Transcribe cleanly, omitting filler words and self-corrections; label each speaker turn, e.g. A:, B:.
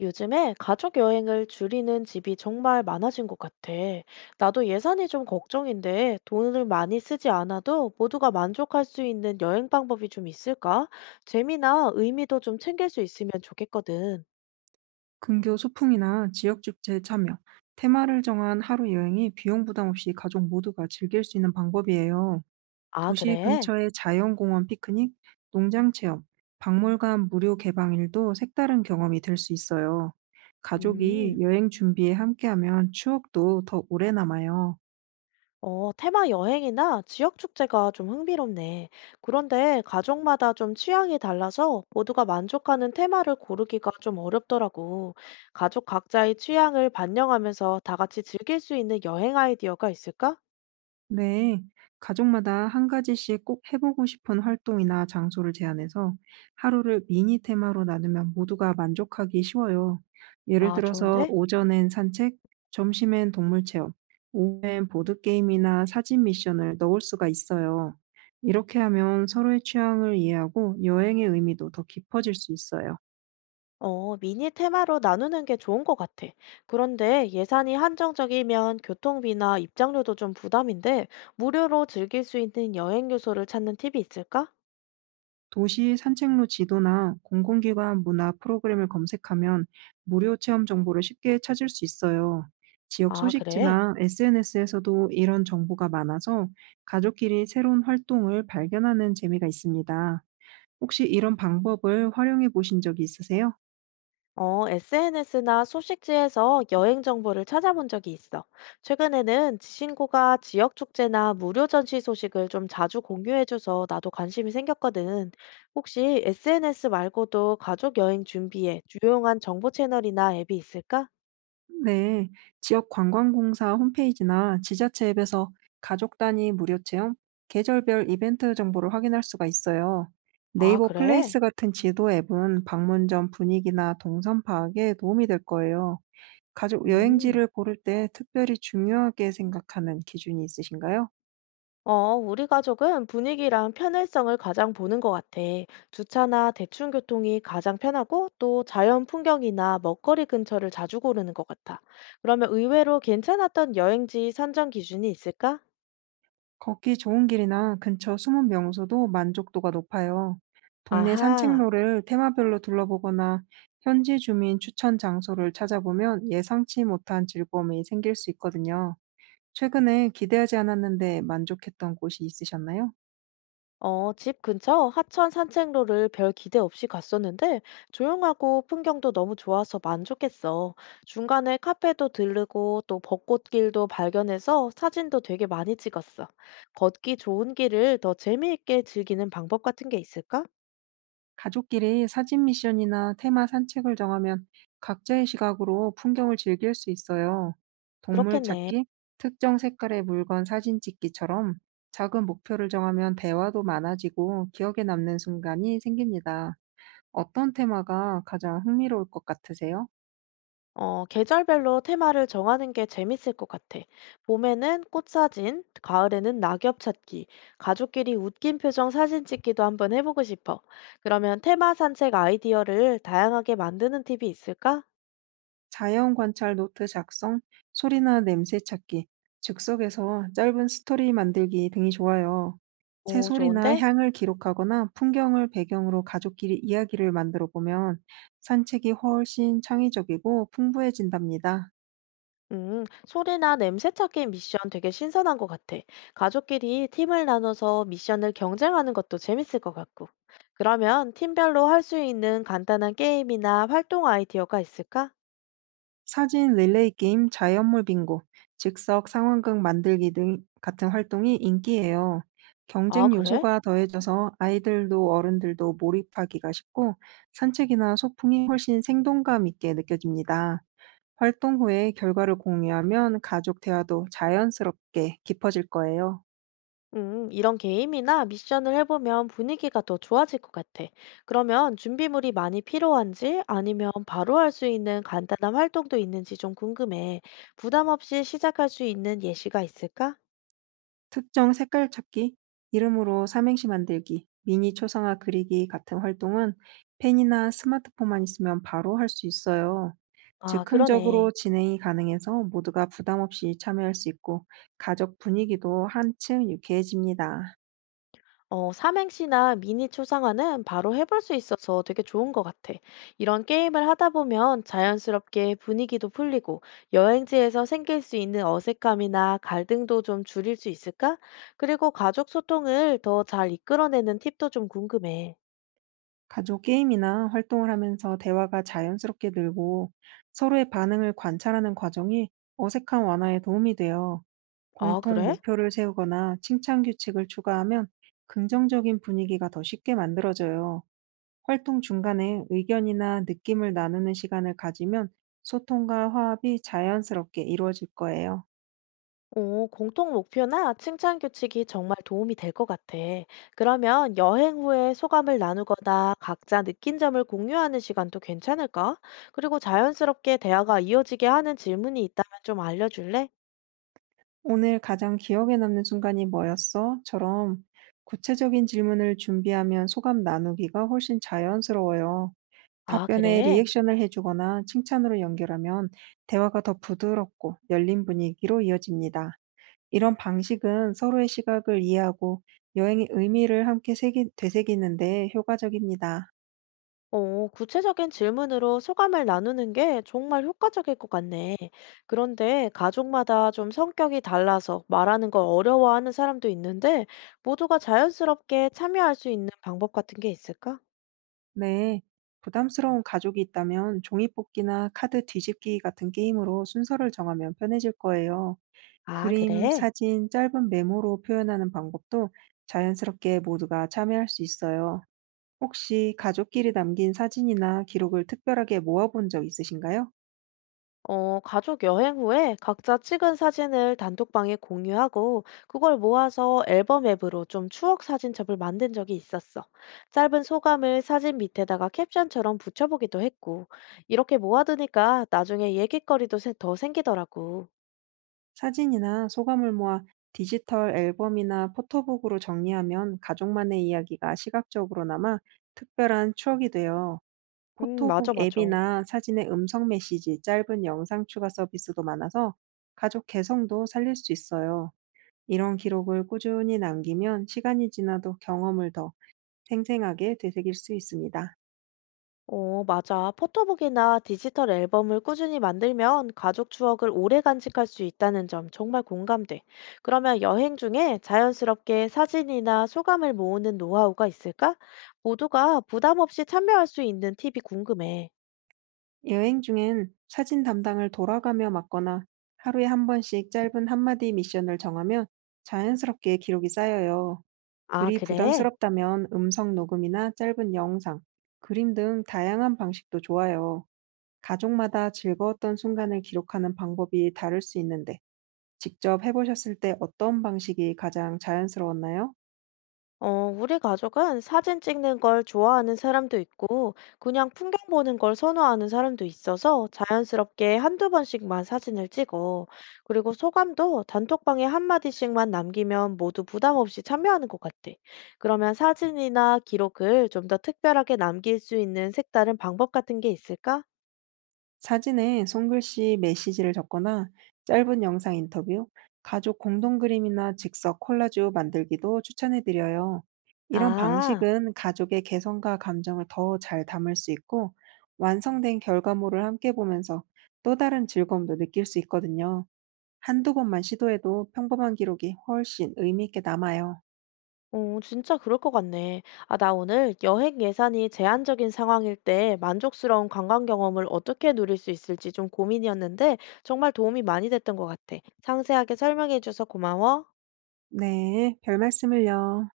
A: 요즘에 가족 여행을 줄이는 집이 정말 많아진 것 같아. 나도 예산이 좀 걱정인데 돈을 많이 쓰지 않아도 모두가 만족할 수 있는 여행 방법이 좀 있을까? 재미나 의미도 좀 챙길 수 있으면 좋겠거든.
B: 근교 소풍이나 지역 축제에 참여, 테마를 정한 하루 여행이 비용 부담 없이 가족 모두가 즐길 수 있는 방법이에요.
A: 아,
B: 도시
A: 그래?
B: 근처의 자연공원 피크닉, 농장 체험, 박물관 무료 개방일도 색다른 경험이 될 수 있어요. 가족이
A: 음.
B: 여행 준비에 함께하면 추억도 더 오래 남아요.
A: 테마 여행이나 지역 축제가 좀 흥미롭네. 그런데 가족마다 좀 취향이 달라서 모두가 만족하는 테마를 고르기가 좀 어렵더라고. 가족 각자의 취향을 반영하면서 다 같이 즐길 수 있는 여행 아이디어가 있을까?
B: 네, 가족마다 한 가지씩 꼭 해보고 싶은 활동이나 장소를 제안해서 하루를 미니 테마로 나누면 모두가 만족하기 쉬워요. 예를
A: 아,
B: 들어서
A: 좋은데?
B: 오전엔 산책, 점심엔 동물 체험, 오후엔 보드게임이나 사진 미션을 넣을 수가 있어요. 이렇게 하면 서로의 취향을 이해하고 여행의 의미도 더 깊어질 수 있어요.
A: 미니 테마로 나누는 게 좋은 것 같아. 그런데 예산이 한정적이면 교통비나 입장료도 좀 부담인데, 무료로 즐길 수 있는 여행 요소를 찾는 팁이 있을까?
B: 도시 산책로 지도나 공공기관 문화 프로그램을 검색하면 무료 체험 정보를 쉽게 찾을 수 있어요. 지역
A: 아, 그래.
B: 소식지나 SNS에서도 이런 정보가 많아서 가족끼리 새로운 활동을 발견하는 재미가 있습니다. 혹시 이런 방법을 활용해 보신 적이 있으세요?
A: SNS나 소식지에서 여행 정보를 찾아본 적이 있어. 최근에는 친구가 지역 축제나 무료 전시 소식을 좀 자주 공유해줘서 나도 관심이 생겼거든. 혹시 SNS 말고도 가족 여행 준비에 유용한 정보 채널이나 앱이 있을까?
B: 네, 지역 관광공사 홈페이지나 지자체 앱에서 가족 단위 무료 체험, 계절별 이벤트 정보를 확인할 수가 있어요.
A: 아,
B: 네이버
A: 그래?
B: 플레이스 같은 지도 앱은 방문 전 분위기나 동선 파악에 도움이 될 거예요. 가족
A: 음.
B: 여행지를 고를 때 특별히 중요하게 생각하는 기준이 있으신가요?
A: 우리 가족은 분위기랑 편의성을 가장 보는 것 같아. 주차나 대충 교통이 가장 편하고 또 자연 풍경이나 먹거리 근처를 자주 고르는 것 같아. 그러면 의외로 괜찮았던 여행지 선정 기준이 있을까?
B: 걷기 좋은 길이나 근처 숨은 명소도 만족도가 높아요. 동네
A: 아하.
B: 산책로를 테마별로 둘러보거나 현지 주민 추천 장소를 찾아보면 예상치 못한 즐거움이 생길 수 있거든요. 최근에 기대하지 않았는데 만족했던 곳이 있으셨나요?
A: 집 근처 하천 산책로를 별 기대 없이 갔었는데 조용하고 풍경도 너무 좋아서 만족했어. 중간에 카페도 들르고 또 벚꽃길도 발견해서 사진도 되게 많이 찍었어. 걷기 좋은 길을 더 재미있게 즐기는 방법 같은 게 있을까?
B: 가족끼리 사진 미션이나 테마 산책을 정하면 각자의 시각으로 풍경을 즐길 수 있어요. 동물
A: 그렇겠네.
B: 찾기, 특정 색깔의 물건 사진 찍기처럼 작은 목표를 정하면 대화도 많아지고 기억에 남는 순간이 생깁니다. 어떤 테마가 가장 흥미로울 것 같으세요?
A: 계절별로 테마를 정하는 게 재밌을 것 같아. 봄에는 꽃사진, 가을에는 낙엽 찾기, 가족끼리 웃긴 표정 사진 찍기도 한번 해보고 싶어. 그러면 테마 산책 아이디어를 다양하게 만드는 팁이 있을까?
B: 자연 관찰 노트 작성, 소리나 냄새 찾기, 즉석에서 짧은 스토리 만들기 등이 좋아요.
A: 오,
B: 새소리나
A: 좋은데?
B: 향을 기록하거나 풍경을 배경으로 가족끼리 이야기를 만들어 보면 산책이 훨씬 창의적이고 풍부해진답니다.
A: 소리나 냄새 찾기 미션 되게 신선한 것 같아. 가족끼리 팀을 나눠서 미션을 경쟁하는 것도 재밌을 것 같고. 그러면 팀별로 할 수 있는 간단한 게임이나 활동 아이디어가 있을까?
B: 사진 릴레이 게임, 자연물 빙고, 즉석 상황극 만들기 등 같은 활동이 인기예요.
A: 아,
B: 경쟁
A: 그래?
B: 요소가 더해져서 아이들도 어른들도 몰입하기가 쉽고 산책이나 소풍이 훨씬 생동감 있게 느껴집니다. 활동 후에 결과를 공유하면 가족 대화도 자연스럽게 깊어질 거예요.
A: 이런 게임이나 미션을 해보면 분위기가 더 좋아질 것 같아. 그러면 준비물이 많이 필요한지 아니면 바로 할 수 있는 간단한 활동도 있는지 좀 궁금해. 부담 없이 시작할 수 있는 예시가 있을까?
B: 특정 색깔 찾기, 이름으로 삼행시 만들기, 미니 초상화 그리기 같은 활동은 펜이나 스마트폰만 있으면 바로 할 수 있어요.
A: 아,
B: 즉흥적으로
A: 그러네.
B: 진행이 가능해서 모두가 부담 없이 참여할 수 있고 가족 분위기도 한층 유쾌해집니다.
A: 삼행시나 미니 초상화는 바로 해볼 수 있어서 되게 좋은 것 같아. 이런 게임을 하다 보면 자연스럽게 분위기도 풀리고 여행지에서 생길 수 있는 어색함이나 갈등도 좀 줄일 수 있을까? 그리고 가족 소통을 더 잘 이끌어내는 팁도 좀 궁금해.
B: 가족 게임이나 활동을 하면서 대화가 자연스럽게 늘고 서로의 반응을 관찰하는 과정이 어색한 완화에 도움이 돼요.
A: 아,
B: 공통
A: 그래?
B: 목표를 세우거나 칭찬 규칙을 추가하면 긍정적인 분위기가 더 쉽게 만들어져요. 활동 중간에 의견이나 느낌을 나누는 시간을 가지면 소통과 화합이 자연스럽게 이루어질 거예요.
A: 오, 공통 목표나 칭찬 규칙이 정말 도움이 될 것 같아. 그러면 여행 후에 소감을 나누거나 각자 느낀 점을 공유하는 시간도 괜찮을까? 그리고 자연스럽게 대화가 이어지게 하는 질문이 있다면 좀 알려줄래?
B: 오늘 가장 기억에 남는 순간이 뭐였어? 처럼 구체적인 질문을 준비하면 소감 나누기가 훨씬 자연스러워요.
A: 아,
B: 답변에
A: 그래?
B: 리액션을 해주거나 칭찬으로 연결하면 대화가 더 부드럽고 열린 분위기로 이어집니다. 이런 방식은 서로의 시각을 이해하고 여행의 의미를 함께 되새기는데 효과적입니다.
A: 오, 구체적인 질문으로 소감을 나누는 게 정말 효과적일 것 같네. 그런데 가족마다 좀 성격이 달라서 말하는 걸 어려워하는 사람도 있는데 모두가 자연스럽게 참여할 수 있는 방법 같은 게 있을까?
B: 네. 부담스러운 가족이 있다면 종이뽑기나 카드 뒤집기 같은 게임으로 순서를 정하면 편해질 거예요.
A: 아,
B: 그림,
A: 그래?
B: 사진, 짧은 메모로 표현하는 방법도 자연스럽게 모두가 참여할 수 있어요. 혹시 가족끼리 남긴 사진이나 기록을 특별하게 모아본 적 있으신가요?
A: 가족 여행 후에 각자 찍은 사진을 단톡방에 공유하고 그걸 모아서 앨범 앱으로 좀 추억 사진첩을 만든 적이 있었어. 짧은 소감을 사진 밑에다가 캡션처럼 붙여보기도 했고, 이렇게 모아두니까 나중에 얘기거리도 더 생기더라고.
B: 사진이나 소감을 모아 디지털 앨범이나 포토북으로 정리하면 가족만의 이야기가 시각적으로 남아 특별한 추억이 돼요. 포토북
A: 맞아, 맞아.
B: 앱이나 사진의 음성 메시지, 짧은 영상 추가 서비스도 많아서 가족 개성도 살릴 수 있어요. 이런 기록을 꾸준히 남기면 시간이 지나도 경험을 더 생생하게 되새길 수 있습니다.
A: 어, 맞아. 포토북이나 디지털 앨범을 꾸준히 만들면 가족 추억을 오래 간직할 수 있다는 점 정말 공감돼. 그러면 여행 중에 자연스럽게 사진이나 소감을 모으는 노하우가 있을까? 모두가 부담 없이 참여할 수 있는 팁이 궁금해.
B: 여행 중엔 사진 담당을 돌아가며 맡거나 하루에 한 번씩 짧은 한마디 미션을 정하면 자연스럽게 기록이 쌓여요.
A: 아,
B: 글이
A: 그래?
B: 부담스럽다면 음성 녹음이나 짧은 영상, 그림 등 다양한 방식도 좋아요. 가족마다 즐거웠던 순간을 기록하는 방법이 다를 수 있는데, 직접 해보셨을 때 어떤 방식이 가장 자연스러웠나요?
A: 우리 가족은 사진 찍는 걸 좋아하는 사람도 있고, 그냥 풍경 보는 걸 선호하는 사람도 있어서 자연스럽게 한두 번씩만 사진을 찍어. 그리고 소감도 단톡방에 한마디씩만 남기면 모두 부담 없이 참여하는 것 같아. 그러면 사진이나 기록을 좀 더 특별하게 남길 수 있는 색다른 방법 같은 게 있을까?
B: 사진에 손글씨 메시지를 적거나 짧은 영상 인터뷰, 가족 공동 그림이나 즉석 콜라주 만들기도 추천해 드려요. 이런
A: 아.
B: 방식은 가족의 개성과 감정을 더 잘 담을 수 있고 완성된 결과물을 함께 보면서 또 다른 즐거움도 느낄 수 있거든요. 한두 번만 시도해도 평범한 기록이 훨씬 의미 있게 남아요.
A: 오, 진짜 그럴 것 같네. 아, 나 오늘 여행 예산이 제한적인 상황일 때 만족스러운 관광 경험을 어떻게 누릴 수 있을지 좀 고민이었는데 정말 도움이 많이 됐던 것 같아. 상세하게 설명해줘서 고마워.
B: 네, 별 말씀을요.